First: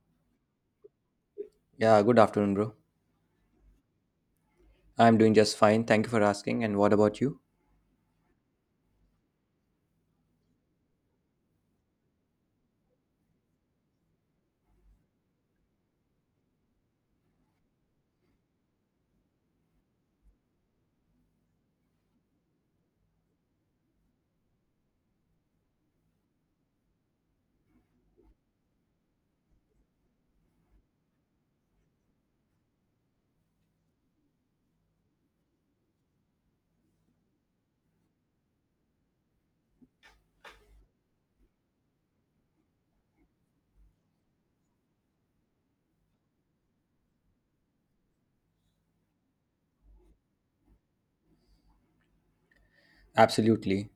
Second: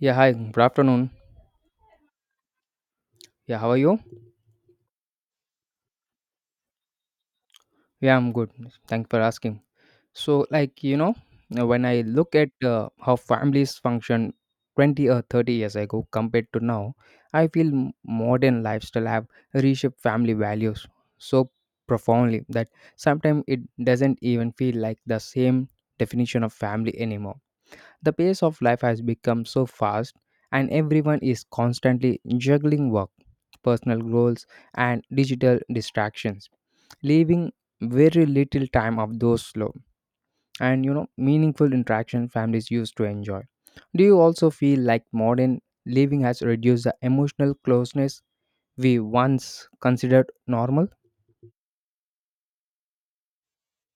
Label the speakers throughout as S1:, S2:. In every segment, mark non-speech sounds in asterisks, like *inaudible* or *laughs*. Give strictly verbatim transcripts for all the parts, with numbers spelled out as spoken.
S1: Yeah, hi, good afternoon.
S2: Yeah, good afternoon, bro.
S1: Yeah, how are you?
S2: I'm doing just fine. Thank you for asking. And what about you?
S1: Yeah, I'm good. Thank you for asking. So, like, you know, uh, when I look at uh, how families function twenty or thirty years ago compared to now, I feel m- modern lifestyle have reshaped family values so profoundly that sometimes it doesn't even feel like the same definition of family anymore. The pace of life has become so fast, and everyone is constantly juggling work, personal goals, and digital distractions, leaving very little time of those slow and you know meaningful interaction families used to enjoy. Do you also feel like modern living has reduced the emotional closeness we once considered normal?
S2: Absolutely.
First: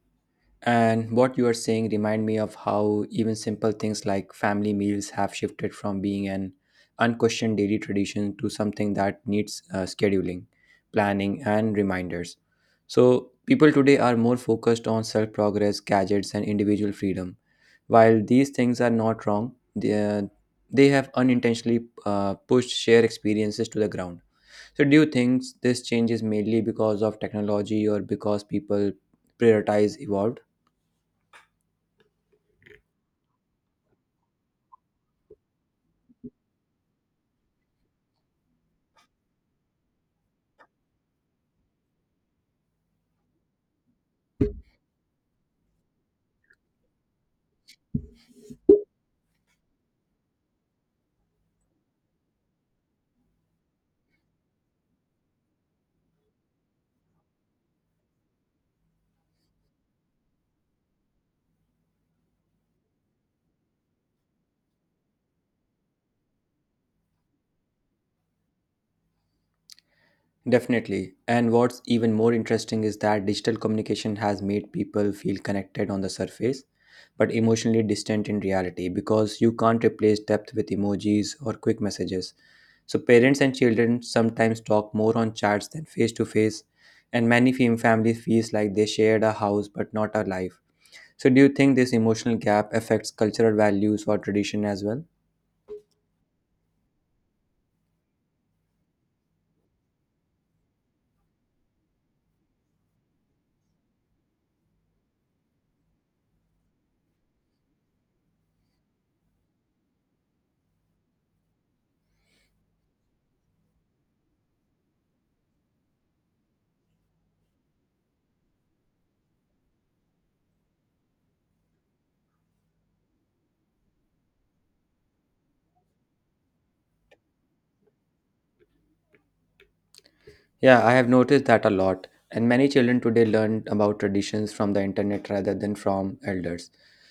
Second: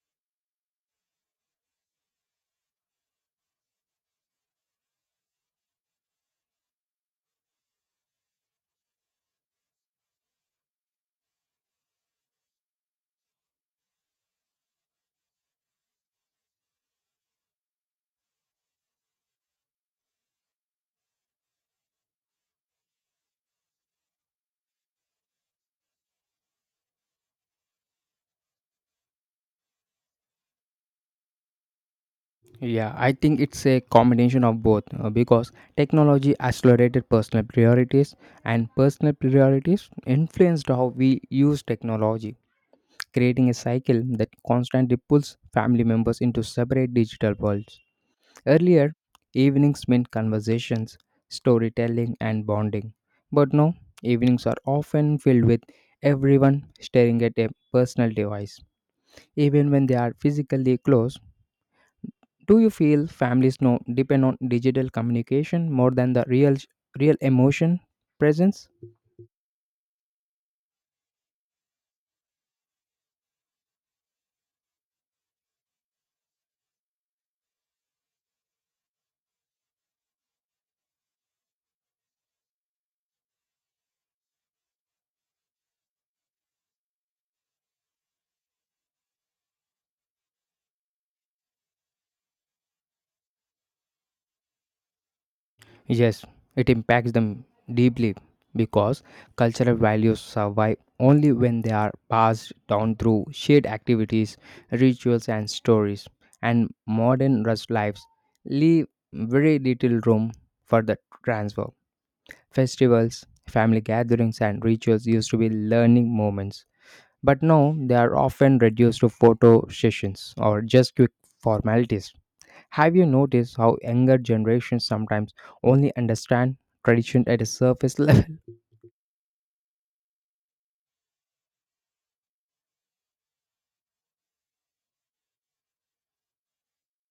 S2: And what you are saying remind me of how even simple things like family meals have shifted from being an unquestioned daily tradition to something that needs uh, scheduling, planning, and reminders. So people today are more focused on self-progress, gadgets, and individual freedom. While these things are not wrong, they, they have unintentionally uh, pushed shared experiences to the ground. So, do you think this change is mainly because of technology or because people prioritize evolved?
S1: Yeah, I think it's a combination of both uh, because technology accelerated personal priorities and personal priorities influenced how we use technology, creating a cycle that constantly pulls family members into separate digital worlds. Earlier, evenings meant conversations, storytelling, and bonding. But now, evenings are often filled with everyone staring at a personal device, even when they are physically close. Do you feel families now depend on digital communication more than the real real emotion presence?
S2: Definitely. And what's even more interesting is that digital communication has made people feel connected on the surface, but emotionally distant in reality because you can't replace depth with emojis or quick messages. So, parents and children sometimes talk more on chats than face to face, and many fam- families feels like they shared a house but not a life. So, do you think this emotional gap affects cultural values or tradition as well?
S1: Yes, it impacts them deeply because cultural values survive only when they are passed down through shared activities, rituals, and stories. And modern rush lives leave very little room for the transfer. Festivals, family gatherings, and rituals used to be learning moments, but now they are often reduced to photo sessions or just quick formalities. Have you noticed how younger generations sometimes only understand tradition at a surface level? *laughs*
S2: Yeah, I have noticed that a lot. And many children today learn about traditions from the internet rather than from elders.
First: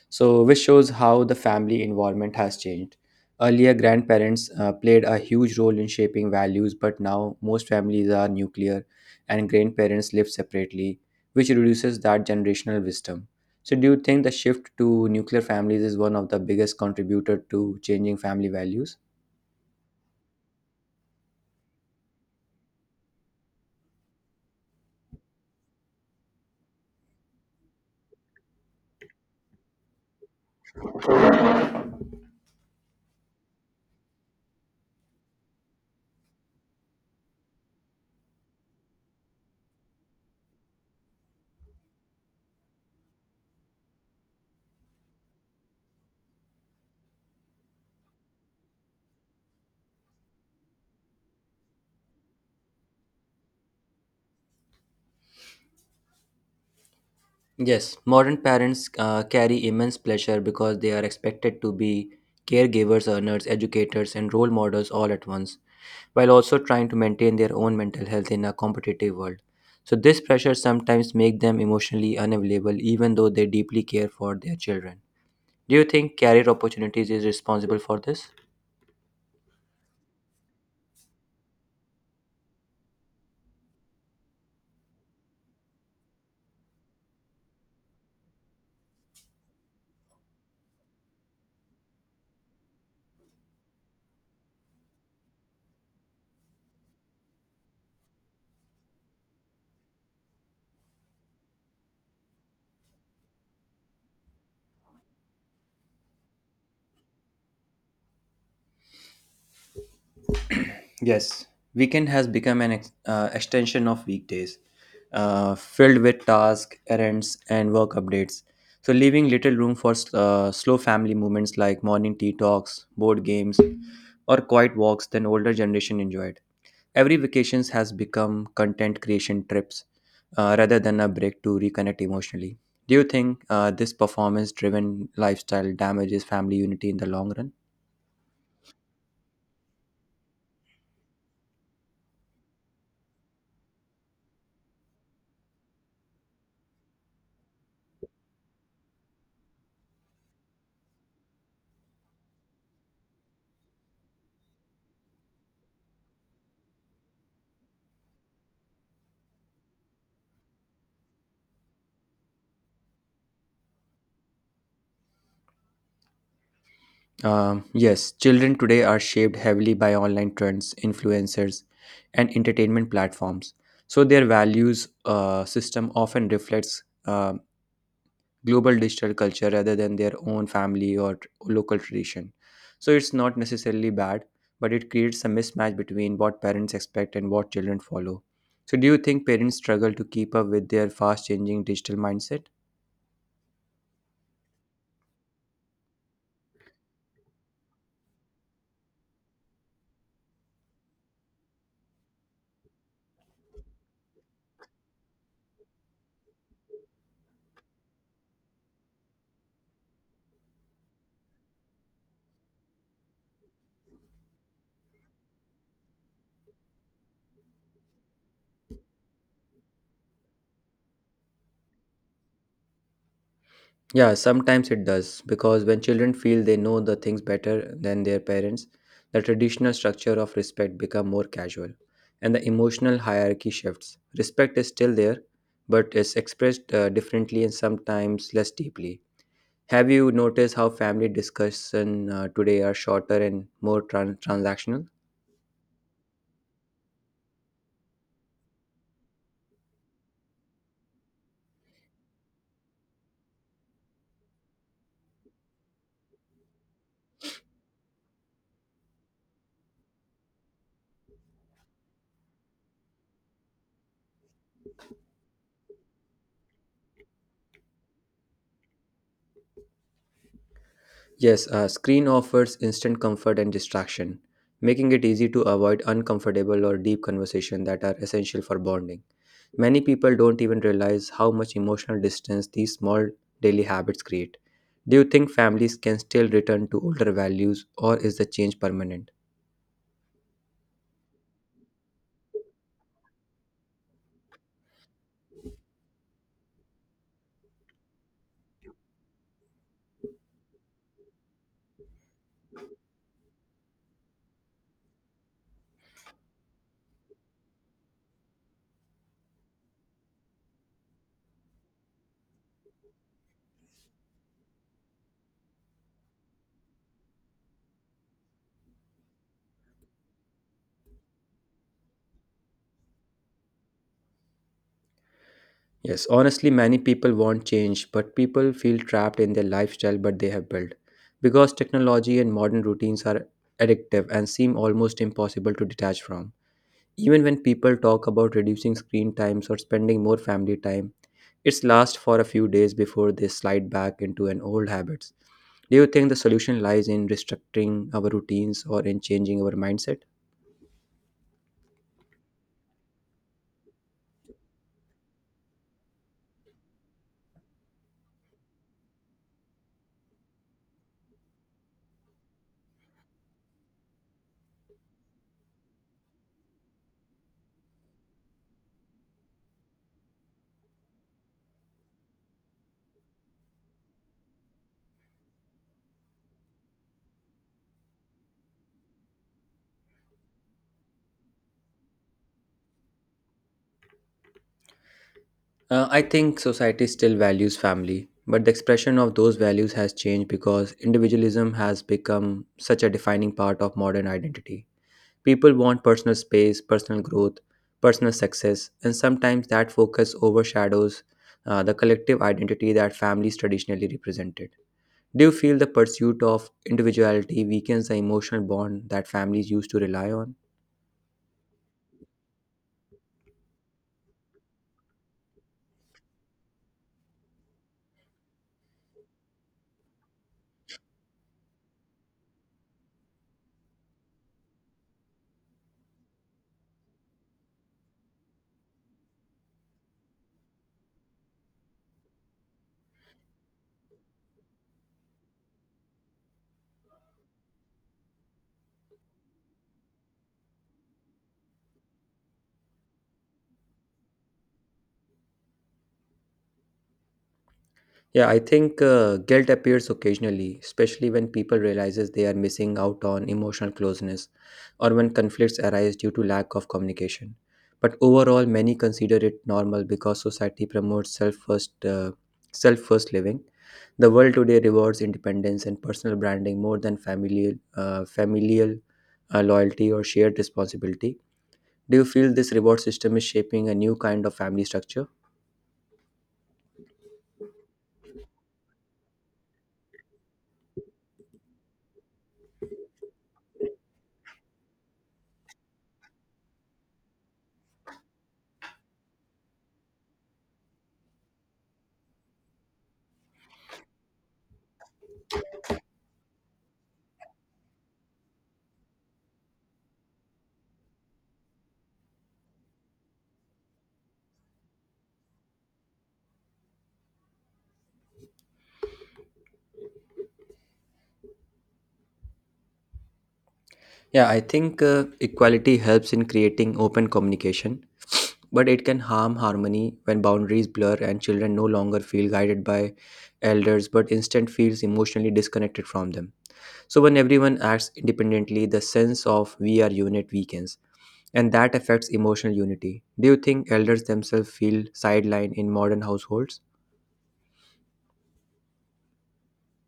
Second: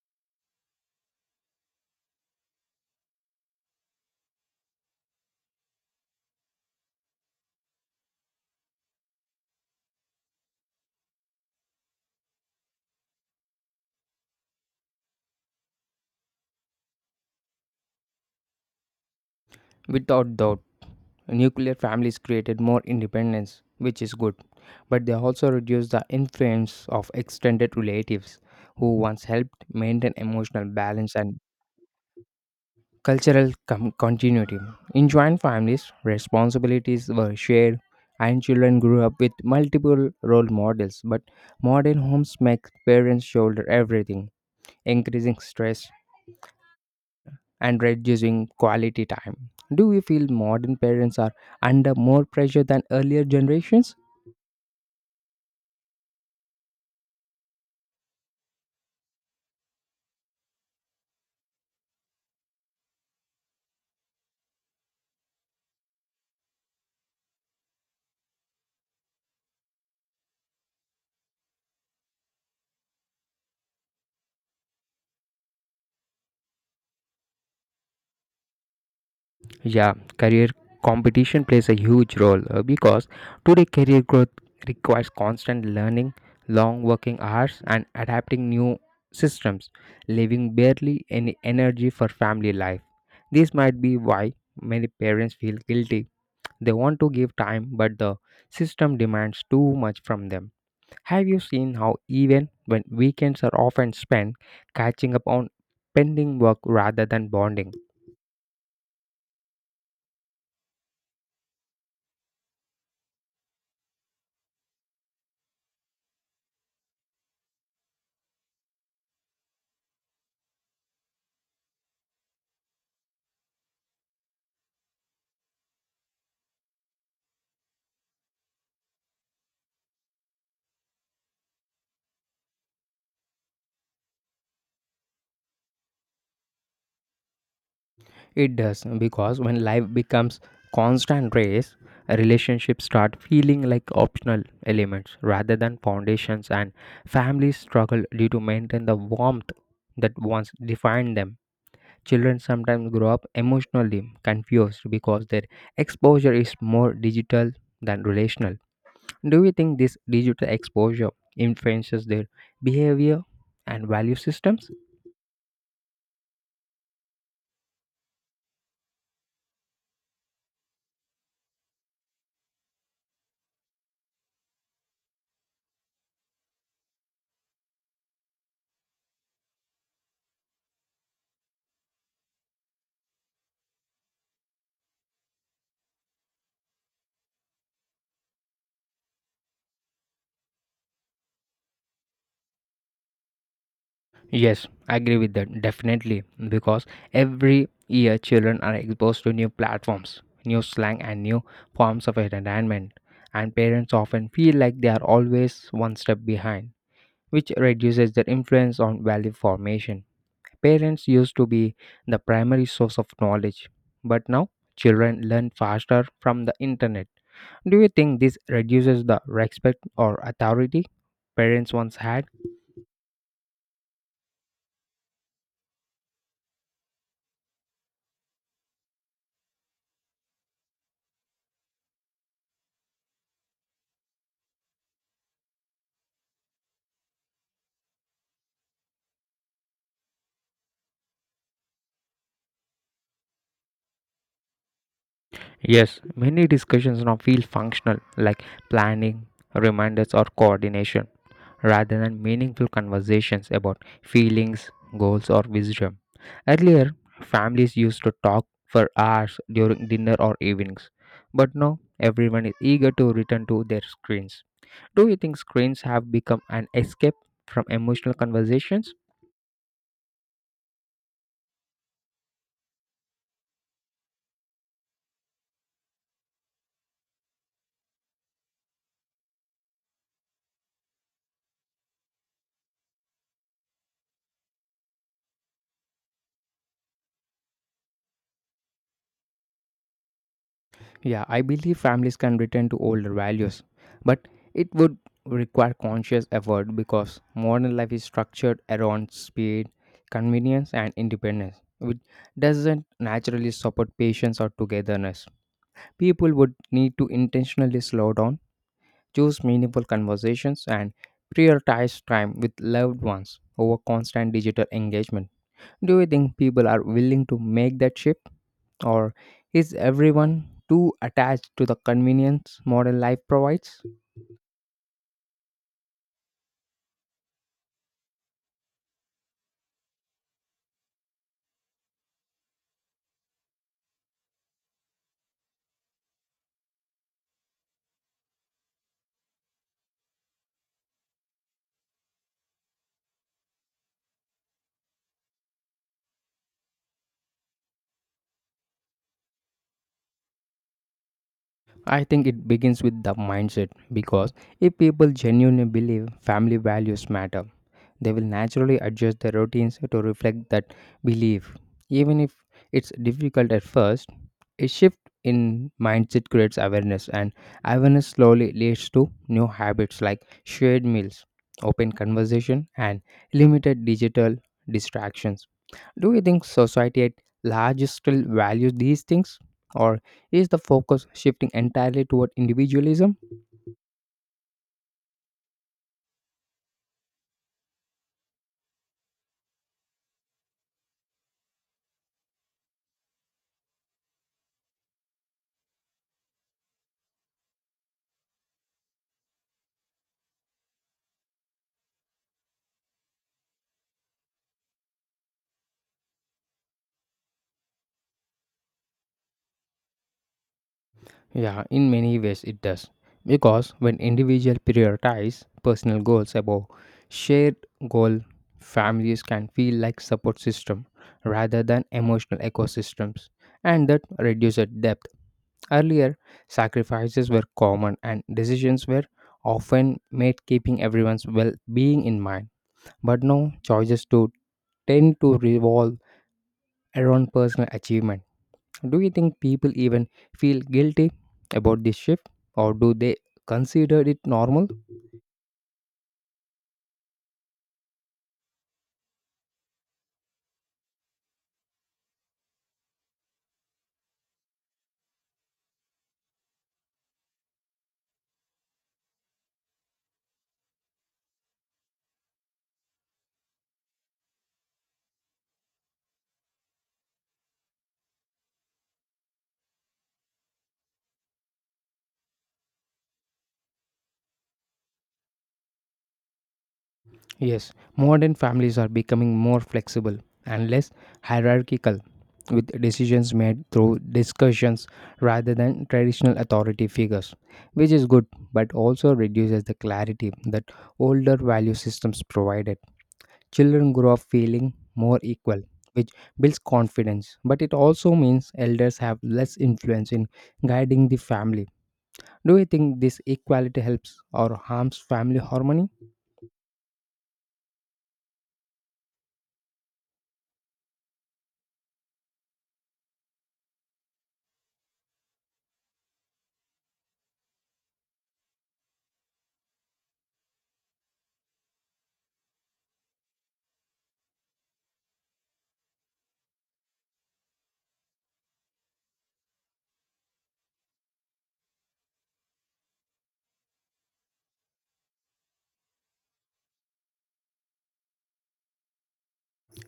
S2: So, which shows how the family environment has changed. Earlier, grandparents uh, played a huge role in shaping values, but now most families are nuclear and grandparents live separately, which reduces that generational wisdom. So, do you think the shift to nuclear families is one of the biggest contributor to changing family values?
S1: Without doubt, nuclear families created more independence, which is good, but they also reduced the influence of extended relatives who once helped maintain emotional balance and cultural com- continuity. In joint families, responsibilities were shared and children grew up with multiple role models, but modern homes make parents shoulder everything, increasing stress and reducing quality time. Do you feel modern parents are under more pressure than earlier generations?
S2: Yes, modern parents uh, carry immense pleasure because they are expected to be caregivers, earners, educators, and role models all at once, while also trying to maintain their own mental health in a competitive world. So this pressure sometimes makes them emotionally unavailable even though they deeply care for their children. Do you think career opportunities is responsible for this?
S1: Yeah, career competition plays a huge role uh, because today career growth requires constant learning, long working hours, and adapting new systems, leaving barely any energy for family life. This might be why many parents feel guilty. They want to give time, but the system demands too much from them. Have you seen how, even when weekends are often spent catching up on pending work rather than bonding?
S2: Yes, weekend has become an ex- uh, extension of weekdays, uh, filled with tasks, errands, and work updates. So, leaving little room for s- uh, slow family moments like morning tea talks, board games, or quiet walks than older generation enjoyed. Every vacations has become content creation trips uh, rather than a break to reconnect emotionally. Do you think uh, this performance-driven lifestyle damages family unity in the long run?
S1: It does because when life becomes constant race, relationships start feeling like optional elements rather than foundations, and families struggle due to maintain the warmth that once defined them. Children sometimes grow up emotionally confused because their exposure is more digital than relational. Do you think this digital exposure influences their behavior and value systems?
S2: Um, yes, children today are shaped heavily by online trends, influencers, and entertainment platforms. So their values uh, system often reflects uh, global digital culture rather than their own family or t- local tradition. So it's not necessarily bad, but it creates a mismatch between what parents expect and what children follow. So do you think parents struggle to keep up with their fast changing digital mindset?
S1: Yes, I agree with that definitely because every year children are exposed to new platforms, new slang, and new forms of entertainment, and parents often feel like they are always one step behind, which reduces their influence on value formation. Parents used to be the primary source of knowledge, but now children learn faster from the internet. Do you think this reduces the respect or authority parents once had?
S2: Yeah, sometimes it does, because when children feel they know the things better than their parents, the traditional structure of respect become more casual, and the emotional hierarchy shifts. Respect is still there, but is expressed uh, differently and sometimes less deeply. Have you noticed how family discussion uh, today are shorter and more tran- transactional?
S1: Yes, many discussions now feel functional, like planning, reminders, or coordination, rather than meaningful conversations about feelings, goals, or wisdom. Earlier, families used to talk for hours during dinner or evenings, but now everyone is eager to return to their screens. Do you think screens have become an escape from emotional conversations?
S2: Yes, a screen offers instant comfort and distraction, making it easy to avoid uncomfortable or deep conversation that are essential for bonding. Many people don't even realize how much emotional distance these small daily habits create. Do you think families can still return to older values or is the change permanent?
S1: Yeah, I believe families can return to older values, but it would require conscious effort because modern life is structured around speed, convenience, and independence, which doesn't naturally support patience or togetherness. People would need to intentionally slow down. Choose meaningful conversations and prioritize time with loved ones over constant digital engagement. Do you think people are willing to make that shift? Or is everyone too attached to the convenience modern life provides?
S2: Yes, honestly, many people want change, but people feel trapped in their lifestyle but they have built. Because technology and modern routines are addictive and seem almost impossible to detach from. Even when people talk about reducing screen times or spending more family time, it's lasts for a few days before they slide back into an old habits. Do you think the solution lies in restructuring our routines or in changing our mindset?
S1: I think it begins with the mindset because if people genuinely believe family values matter, they will naturally adjust their routines to reflect that belief. Even if it's difficult at first, a shift in mindset creates awareness, and awareness slowly leads to new habits like shared meals, open conversation, and limited digital distractions. Do you think society at large still values these things? Or is the focus shifting entirely toward individualism?
S2: Uh, I think society still values family, but the expression of those values has changed because individualism has become such a defining part of modern identity. People want personal space, personal growth, personal success, and sometimes that focus overshadows uh, the collective identity that families traditionally represented. Do you feel the pursuit of individuality weakens the emotional bond that families used to rely on?
S1: Yeah, in many ways it does. Because when individuals prioritize personal goals above shared goal, families can feel like support system rather than emotional ecosystems, and that reduces depth. Earlier, sacrifices were common and decisions were often made keeping everyone's well-being in mind. But now, choices to tend to revolve around personal achievement. Do you think people even feel guilty about this shift, or do they consider it normal?
S2: Yeah, I think uh, guilt appears occasionally, especially when people realizes they are missing out on emotional closeness or when conflicts arise due to lack of communication. But overall, many consider it normal because society promotes self-first uh, self-first living. The world today rewards independence and personal branding more than familial uh, familial uh, loyalty or shared responsibility. Do you feel this reward system is shaping a new kind of family structure?
S1: Yes, modern families are becoming more flexible and less hierarchical, with decisions made through discussions rather than traditional authority figures, which is good but also reduces the clarity that older value systems provided. Children grow up feeling more equal, which builds confidence, but it also means elders have less influence in guiding the family. Do you think this equality helps or harms family harmony?
S2: Yeah, I think uh, equality helps in creating open communication, but it can harm harmony when boundaries blur and children no longer feel guided by elders but instead feels emotionally disconnected from them. So when everyone acts independently, the sense of we are unit weakens and that affects emotional unity. Do you think elders themselves feel sidelined in modern households?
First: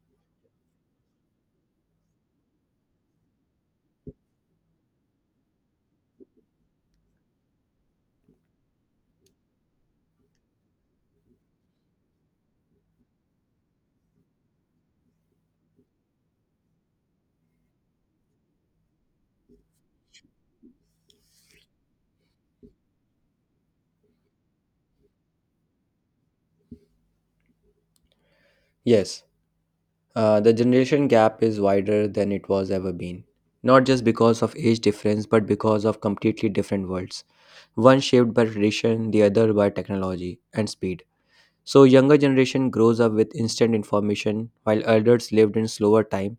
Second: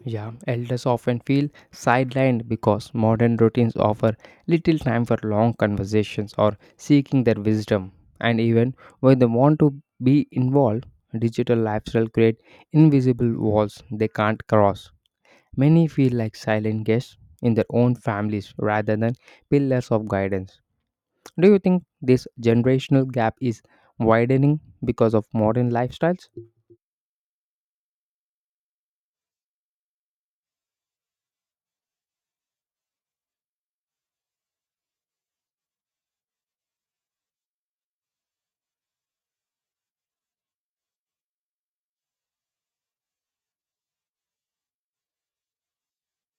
S1: Yeah, elders often feel sidelined because modern routines offer little time for long conversations or seeking their wisdom. And even when they want to be involved, digital lifestyle create invisible walls they can't cross. Many feel like silent guests in their own families rather than pillars of guidance. Do you think this generational gap is widening because of modern lifestyles?
S2: Yes, uh, the generation gap is wider than it was ever been, not just because of age difference but because of completely different worlds, one shaped by tradition, the other by technology and speed. So younger generation grows up with instant information while elders lived in slower time,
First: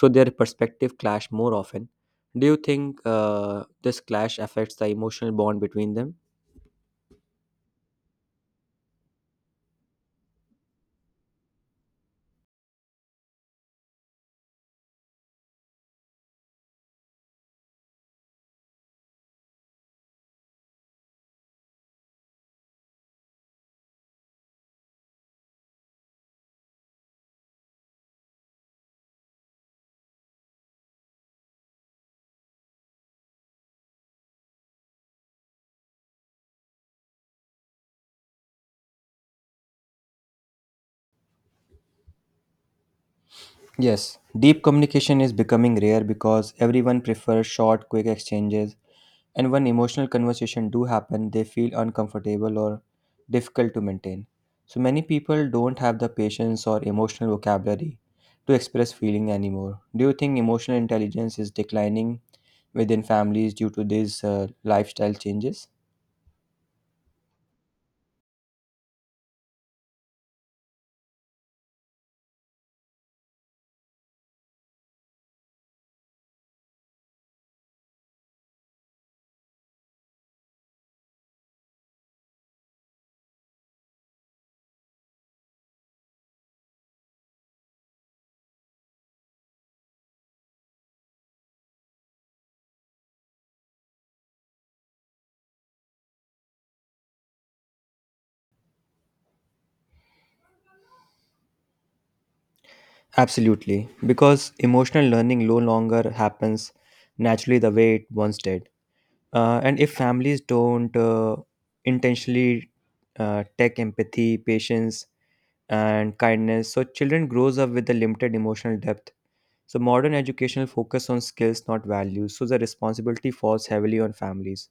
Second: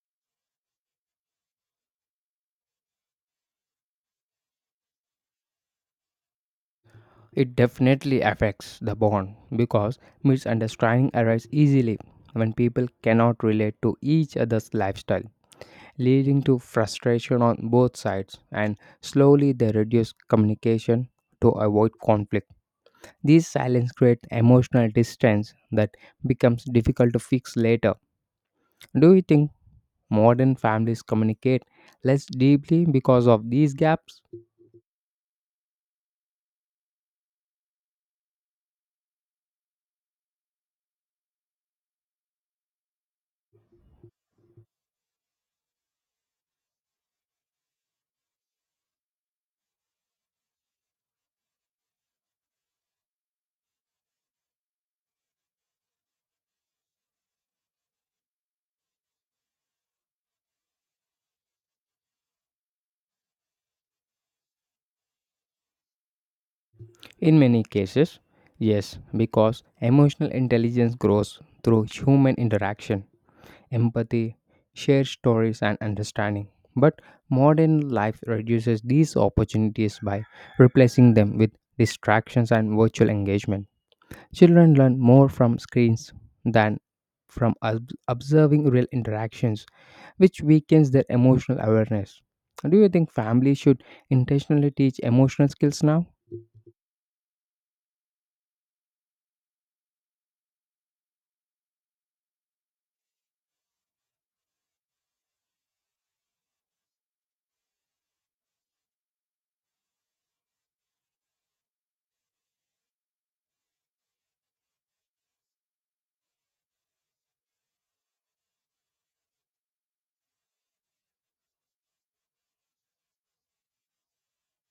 S2: so their perspective clash more often. Do you think uh, this clash affects the emotional bond between them?
S1: It definitely affects the bond because misunderstanding arises easily when people cannot relate to each other's lifestyle, leading to frustration on both sides, and slowly they reduce communication to avoid conflict. These silence create emotional distance that becomes difficult to fix later. Do you think modern families communicate less deeply because of these gaps?
S2: Yes, deep communication is becoming rare because everyone prefers short, quick exchanges, and when emotional conversations do happen, they feel uncomfortable or difficult to maintain. So many people don't have the patience or emotional vocabulary to express feeling anymore. Do you think emotional intelligence is declining within families due to these uh, lifestyle changes?
S1: In many cases, yes, because emotional intelligence grows through human interaction, empathy, shared stories, and understanding. But modern life reduces these opportunities by replacing them with distractions and virtual engagement. Children learn more from screens than from ob- observing real interactions, which weakens their emotional awareness. Do you think families should intentionally teach emotional skills now?
S2: Absolutely, because emotional learning no longer happens naturally the way it once did. Uh, and if families don't uh, intentionally uh, take empathy, patience, and kindness, so children grows up with a limited emotional depth. So modern educational focus on skills, not values. So the responsibility falls heavily on families.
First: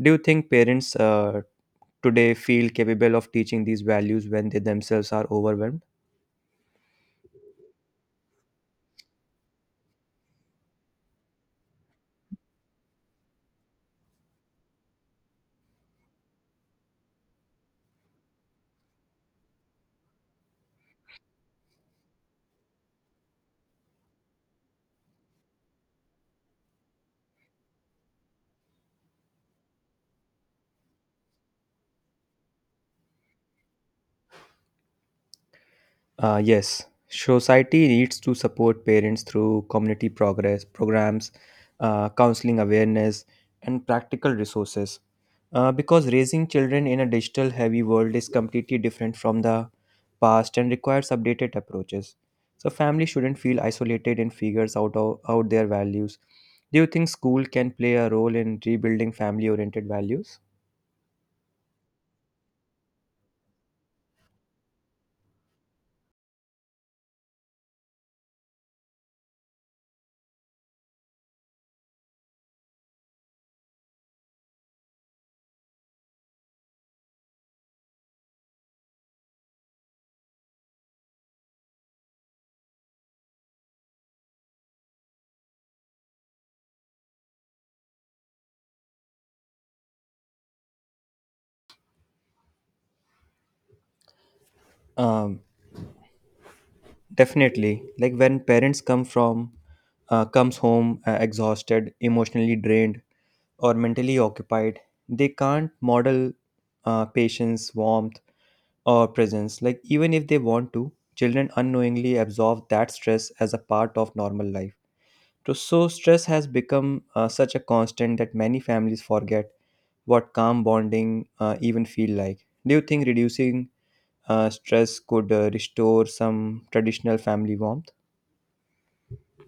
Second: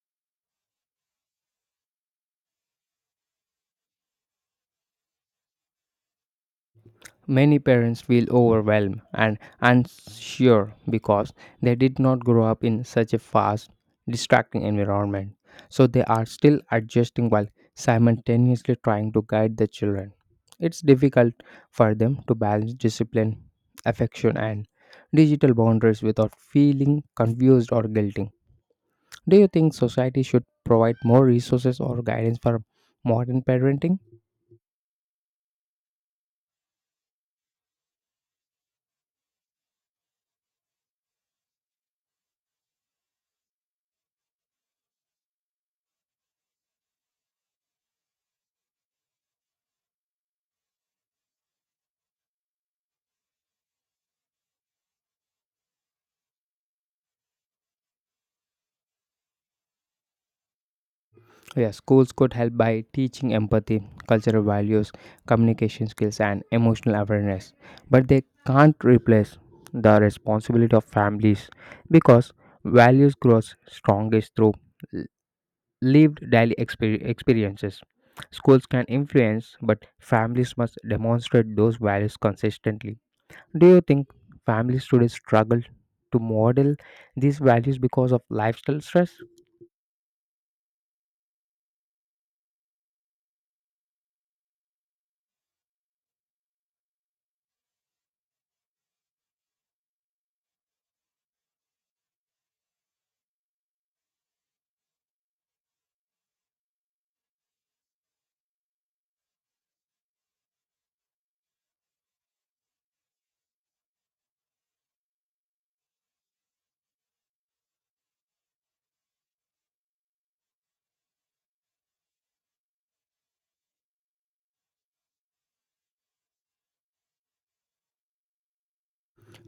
S2: Do you think parents uh, today feel capable of teaching these values when they themselves are overwhelmed?
S1: Many parents feel overwhelmed and unsure because they did not grow up in such a fast, distracting environment. So they are still adjusting while simultaneously trying to guide the children. It's difficult for them to balance discipline, affection, and digital boundaries without feeling confused or guilty. Do you think society should provide more resources or guidance for modern parenting?
S2: Uh, yes, society needs to support parents through community progress programs, uh, counseling awareness, and practical resources. Uh, because raising children in a digital heavy world is completely different from the past and requires updated approaches. So, families shouldn't feel isolated and figures out, o- out their values. Do you think school can play a role in rebuilding family oriented values?
S1: Yeah, schools could help by teaching empathy, cultural values, communication skills, and emotional awareness. But they can't replace the responsibility of families because values grow strongest through l- lived daily exper- experiences. Schools can influence, but families must demonstrate those values consistently. Do you think families today struggle to model these values because of lifestyle stress?
S2: Um, Definitely, like when parents come from uh, comes home uh, exhausted, emotionally drained, or mentally occupied, they can't model uh, patience, warmth, or presence. Like even if they want to, children unknowingly absorb that stress as a part of normal life. So, so stress has become uh, such a constant that many families forget what calm bonding uh, even feel like. Do you think reducing uh, stress could uh, restore some traditional family warmth?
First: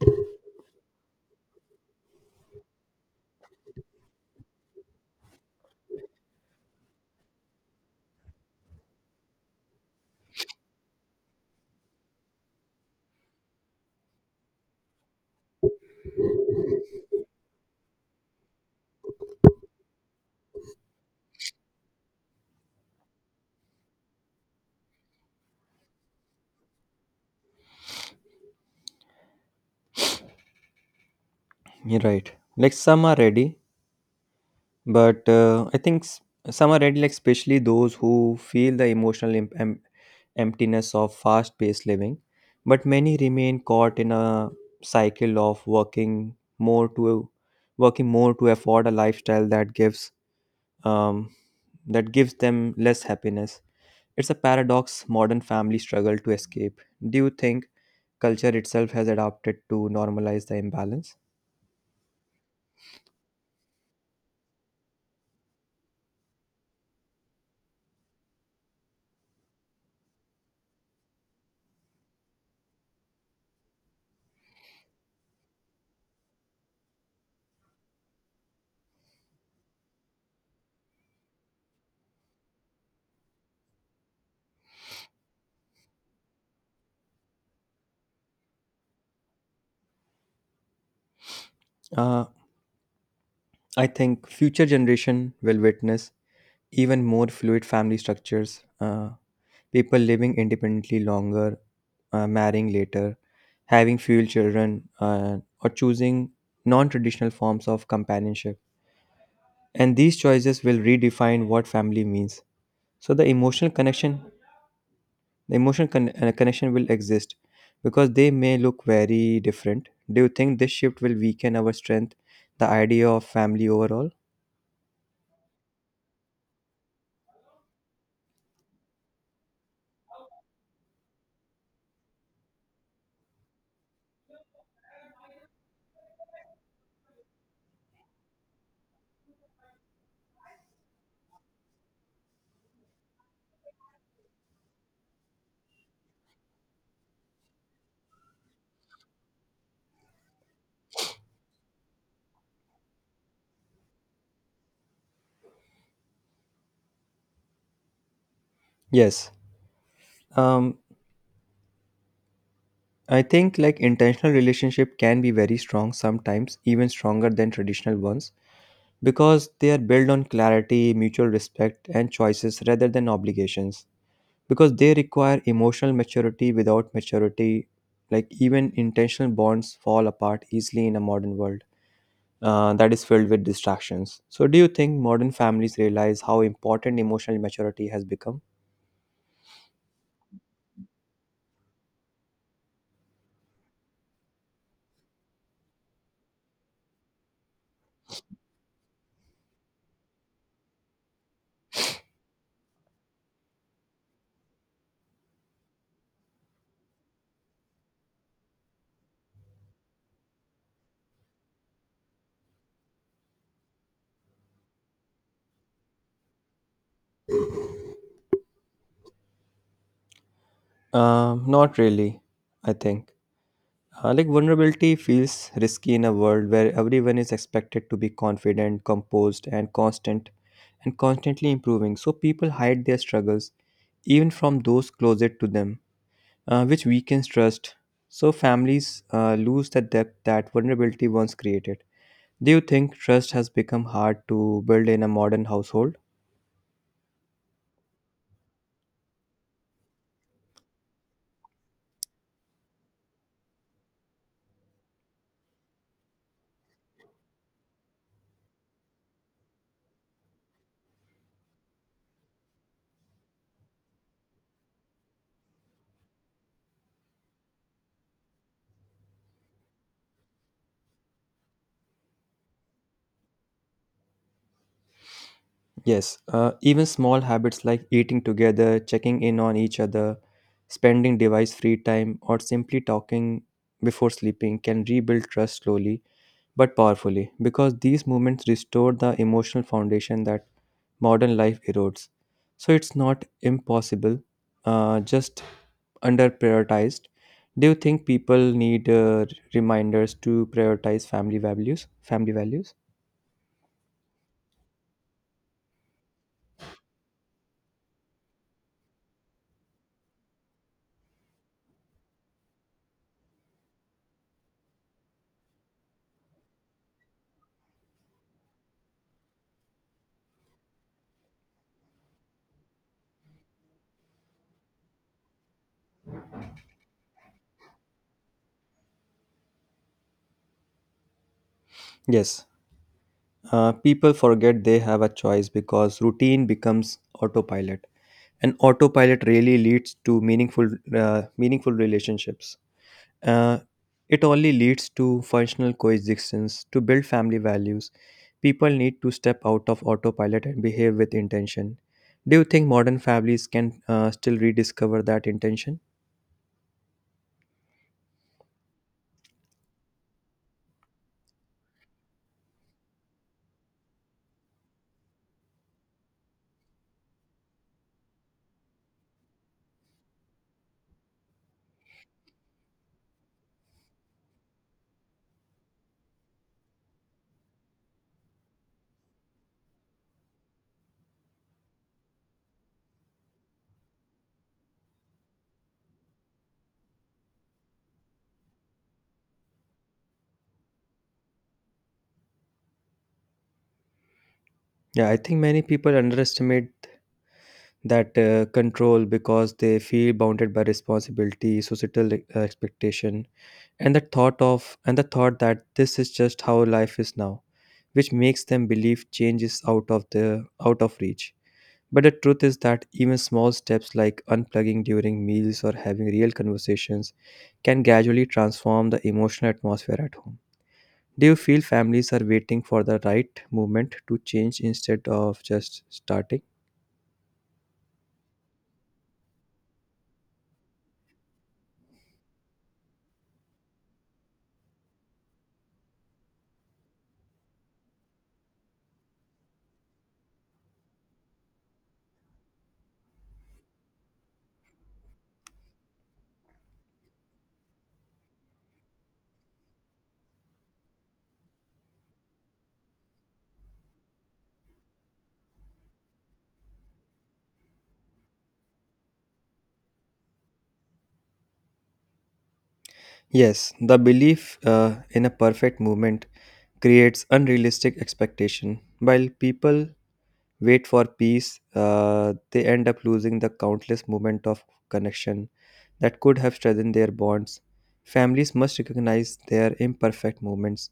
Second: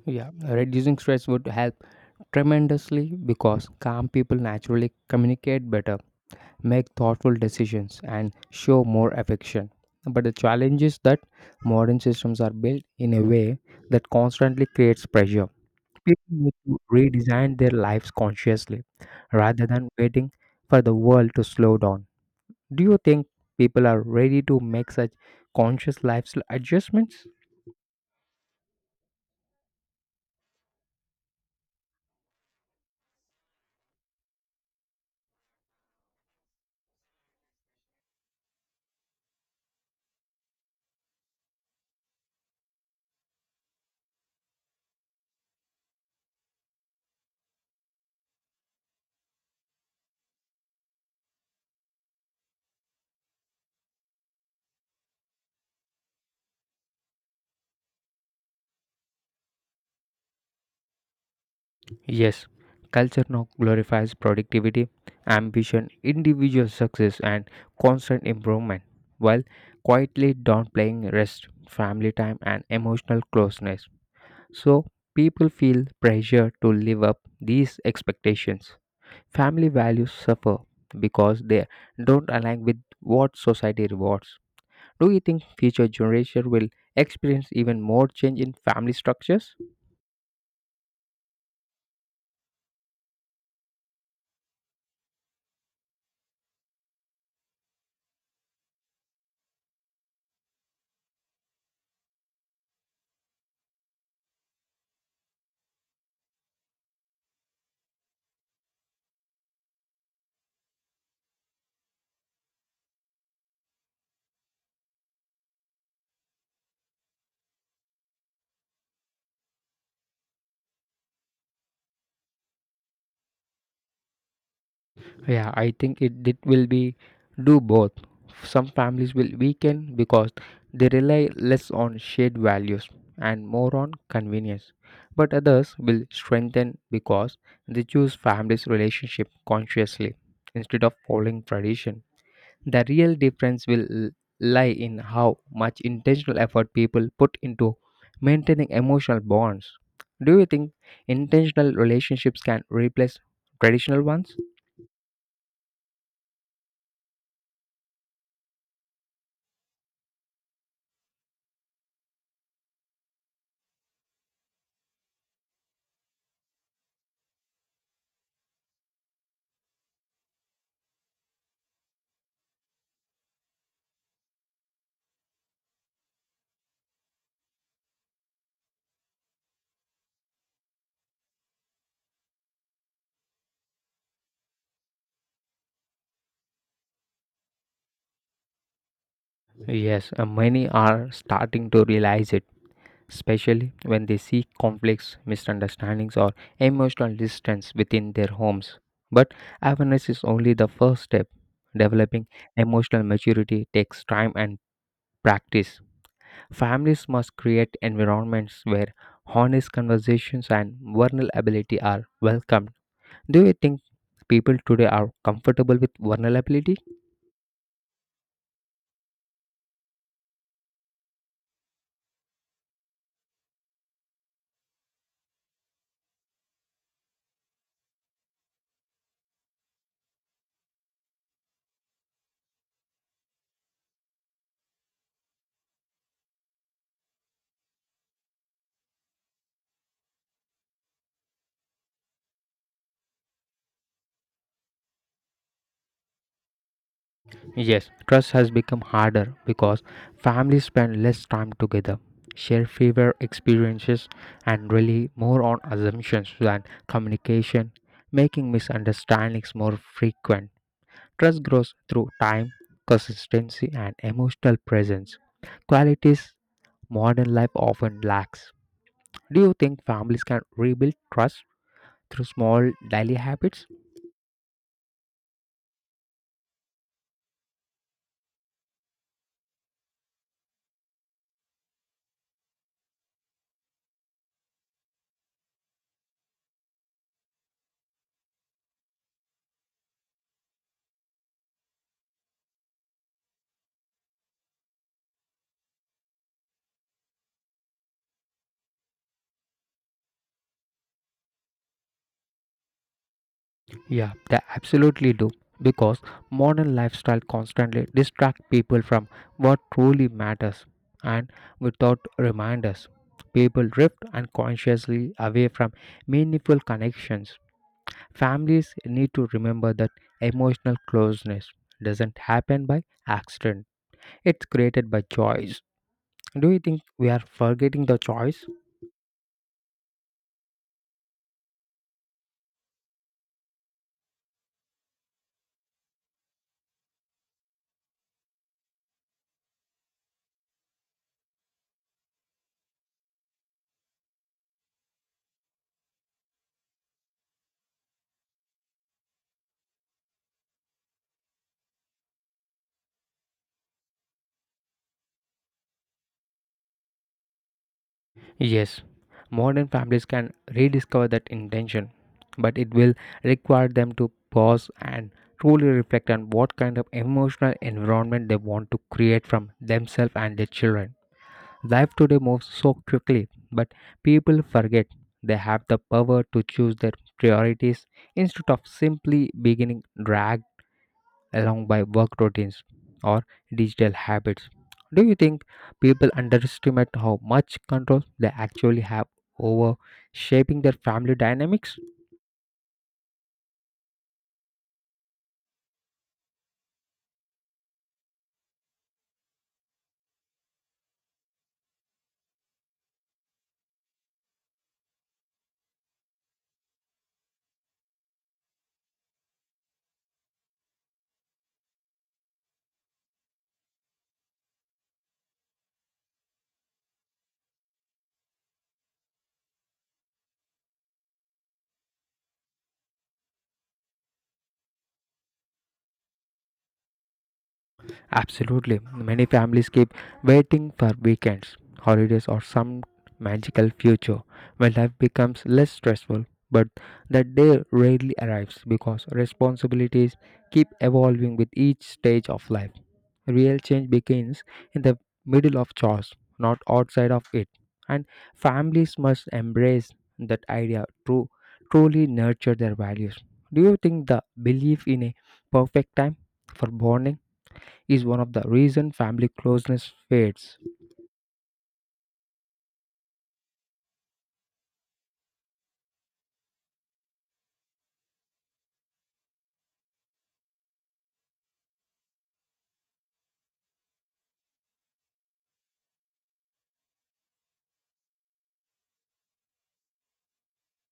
S1: Yeah, reducing stress would help tremendously because calm people naturally communicate better, make thoughtful decisions, and show more affection. But the challenge is that modern systems are built in a way that constantly creates pressure. People need to redesign their lives consciously rather than waiting for the world to slow down. Do you think people are ready to make such conscious lifestyle adjustments?
S2: You're right. Like some are ready, but uh, I think s- some are ready, like especially those who feel the emotional em- em- emptiness of fast-paced living. But many remain caught in a cycle of working more to working more to afford a lifestyle that gives um, that gives them less happiness. It's a paradox modern families struggle to escape. Do you think culture itself has adapted to normalize the imbalance?
S1: Yes, culture now glorifies productivity, ambition, individual success, and constant improvement, while quietly downplaying rest, family time, and emotional closeness. So, people feel pressure to live up these expectations. Family values suffer because they don't align with what society rewards. Do you think future generation will experience even more change in family structures?
S2: Uh, I think future generation will witness even more fluid family structures, uh, people living independently longer, uh, marrying later, having few children, uh, or choosing non-traditional forms of companionship. And these choices will redefine what family means. So the emotional connection, the emotional con- uh, connection will exist because they may look very different. Do you think this shift will weaken our strength, the idea of family overall?
S1: Yeah, I think it, it will be do both. Some families will weaken because they rely less on shared values and more on convenience. But others will strengthen because they choose family's relationship consciously instead of following tradition. The real difference will l- lie in how much intentional effort people put into maintaining emotional bonds. Do you think intentional relationships can replace traditional ones?
S2: Yes. Um, I think like intentional relationship can be very strong sometimes, even stronger than traditional ones, because they are built on clarity, mutual respect, and choices rather than obligations. Because they require emotional maturity. Without maturity, like even intentional bonds fall apart easily in a modern world uh, that is filled with distractions. So, do you think modern families realize how important emotional maturity has become?
S1: Yes, uh, many are starting to realize it, especially when they see conflicts, misunderstandings, or emotional distance within their homes. But awareness is only the first step. Developing emotional maturity takes time and practice. Families must create environments where honest conversations and vulnerability are welcomed. Do you think people today are comfortable with vulnerability?
S2: Um, not really, I think. Uh, like vulnerability feels risky in a world where everyone is expected to be confident, composed, and constant, and constantly improving. So people hide their struggles, even from those closest to them, uh, which weakens trust. So families uh, lose the depth that vulnerability once created. Do you think trust has become hard to build in a modern household?
S1: Yes, trust has become harder because families spend less time together, share fewer experiences, and rely more on assumptions than communication, making misunderstandings more frequent. Trust grows through time, consistency, and emotional presence, qualities modern life often lacks. Do you think families can rebuild trust through small daily habits?
S2: Yes, uh, even small habits like eating together, checking in on each other, spending device free time, or simply talking before sleeping can rebuild trust slowly but powerfully because these movements restore the emotional foundation that modern life erodes. So it's not impossible, uh, just under prioritized. Do you think people need uh, reminders to prioritize family values? Family values?
S1: Yeah, they absolutely do. Because modern lifestyle constantly distract people from what truly matters, and without reminders, people drift unconsciously away from meaningful connections. Families need to remember that emotional closeness doesn't happen by accident. It's created by choice. Do you think we are forgetting the choice?
S2: Yes. Uh, people forget they have a choice because routine becomes autopilot, and autopilot really leads to meaningful, uh, meaningful relationships. Uh, it only leads to functional coexistence. To build family values, people need to step out of autopilot and behave with intention. Do you think modern families can uh, still rediscover that intention?
S1: Yes, modern families can rediscover that intention, but it will require them to pause and truly reflect on what kind of emotional environment they want to create from themselves and their children. Life today moves so quickly, but people forget they have the power to choose their priorities instead of simply beginning drag along by work routines or digital habits. Do you think people underestimate how much control they actually have over shaping their family dynamics?
S2: Yeah, I think many people underestimate that uh, control because they feel bounded by responsibility societal uh, expectation and the thought of and the thought that this is just how life is now, which makes them believe change is out of the out of reach. But the truth is that even small steps like unplugging during meals or having real conversations can gradually transform the emotional atmosphere at home. Do you feel families are waiting for the right moment to change instead of just starting?
S1: Absolutely. Many families keep waiting for weekends, holidays, or some magical future when life becomes less stressful. But that day rarely arrives because responsibilities keep evolving with each stage of life. Real change begins in the middle of chores, not outside of it. And families must embrace that idea to truly nurture their values. Do you think the belief in a perfect time for bonding is one of the reason family closeness fades?
S2: Yes, the belief uh, in a perfect movement creates unrealistic expectation. While people wait for peace, uh, they end up losing the countless moment of connection that could have strengthened their bonds. Families must recognize their imperfect moments,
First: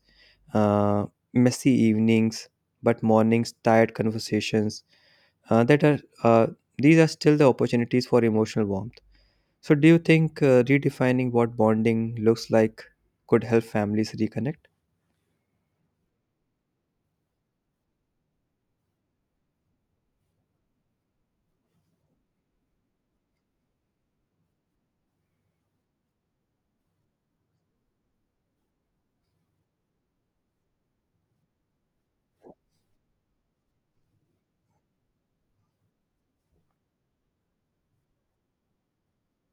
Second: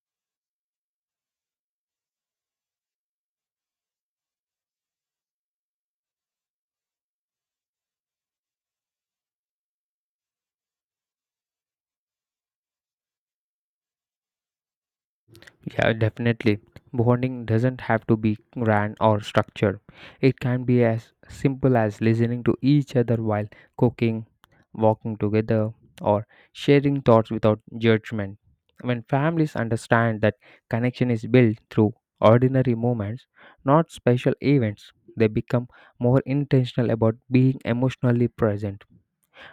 S2: uh, messy evenings, but mornings, tired conversations. Uh, that are uh, These are still the opportunities for emotional warmth. So, do you think uh, redefining what bonding looks like could help families reconnect?
S1: Yeah, definitely. Bonding doesn't have to be grand or structured. It can be as simple as listening to each other while cooking, walking together, or sharing thoughts without judgment. When families understand that connection is built through ordinary moments, not special events, they become more intentional about being emotionally present.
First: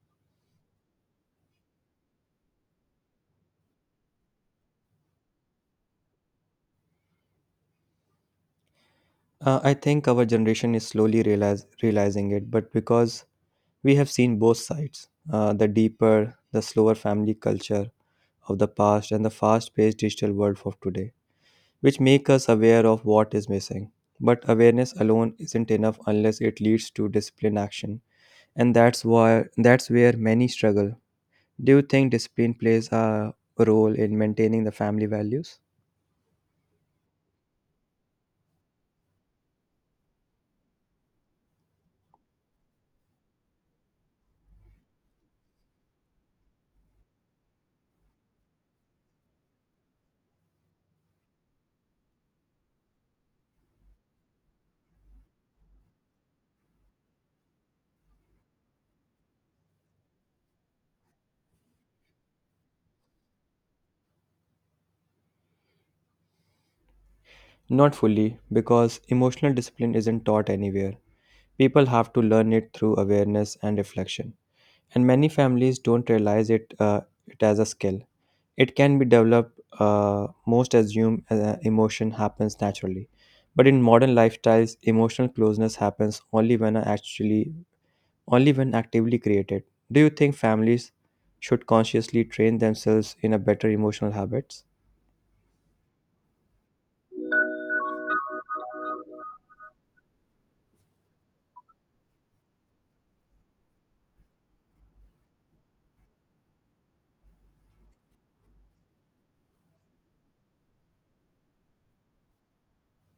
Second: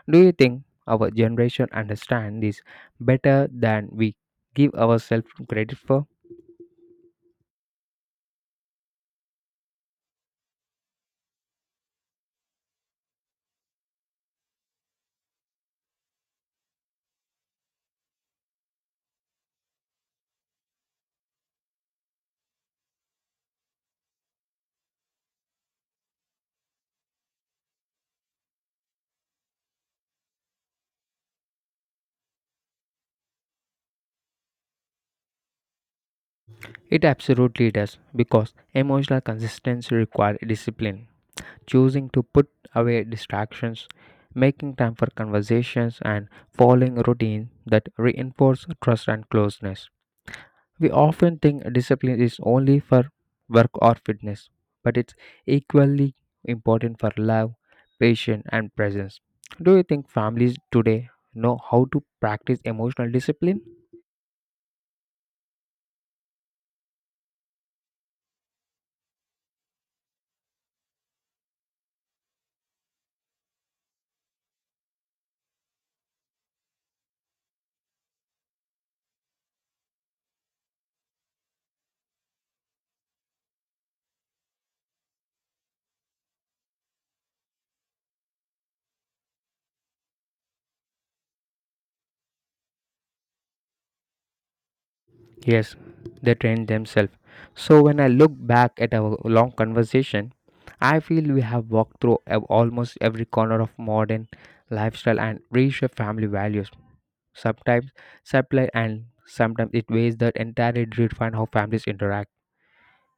S1: Do you think our generation understands this better than we give ourselves credit for?
S2: Uh, I think our generation is slowly realize, realizing it, but because we have seen both sides, uh, the deeper, the slower family culture of the past and the fast paced digital world of today, which make us aware of what is missing. But awareness alone isn't enough unless it leads to disciplined action. And that's why that's where many struggle. Do you think discipline plays a role in maintaining the family values?
S1: It absolutely does because emotional consistency requires discipline, choosing to put away distractions, making time for conversations, and following routines that reinforce trust and closeness. We often think discipline is only for work or fitness, but it's equally important for love, patience, and presence. Do you think families today know how to practice emotional discipline?
S2: Not fully, because emotional discipline isn't taught anywhere. People have to learn it through awareness and reflection. And many families don't realize it, uh, it as a skill. It can be developed, uh, most assume uh, emotion happens naturally. But in modern lifestyles, emotional closeness happens only when I actually only when actively created. Do you think families should consciously train themselves in a better emotional habits?
S1: Yes, they train themselves. So when I look back at our long conversation, I feel we have walked through a- almost every corner of modern lifestyle and reshaped family values. Sometimes supply and sometimes it ways that entirely redefine how families interact.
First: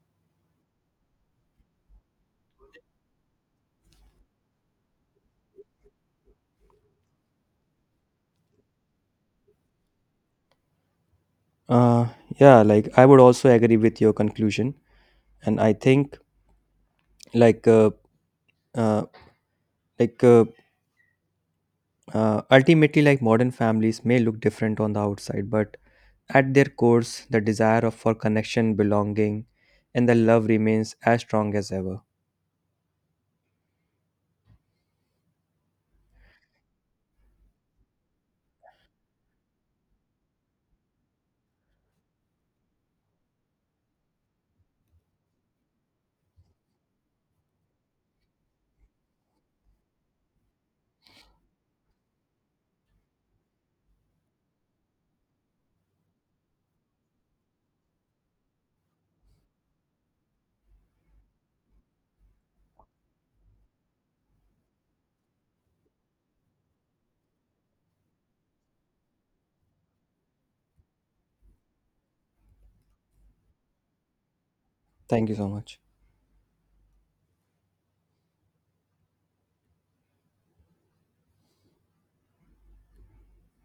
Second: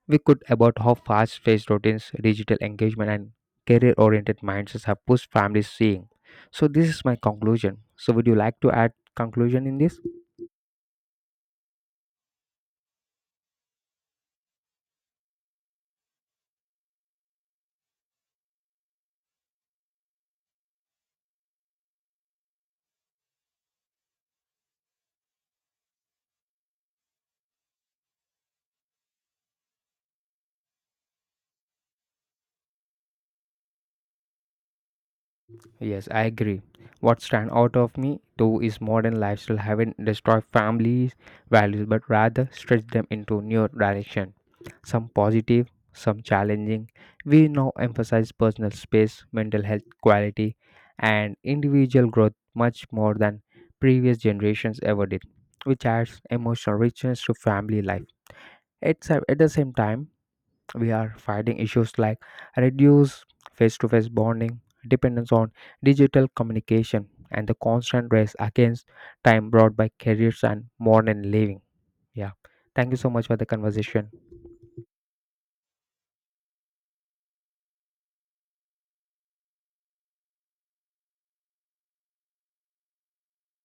S1: We could about how fast-paced routines, digital engagement, and career-oriented mindsets have pushed families seeing. So this is my conclusion. So would you like to add conclusion in this?
S2: Uh, yeah, like I would also agree with your conclusion, and I think like uh, uh, like uh, uh, ultimately like modern families may look different on the outside, but at their cores, the desire of for connection, belonging, and the love remains as strong as ever.
S1: Yes, I agree. What stands out of me though is modern lifestyle haven't destroyed families' values but rather stretched them into new direction. Some positive, some challenging. We now emphasize personal space, mental health quality, and individual growth much more than previous generations ever did, which adds emotional richness to family life. It's at the same time we are fighting issues like reduced face to face bonding, dependence on digital communication, and the constant race against time brought by careers and modern living. Yeah. Thank you so much for the conversation.
S2: Thank you so much.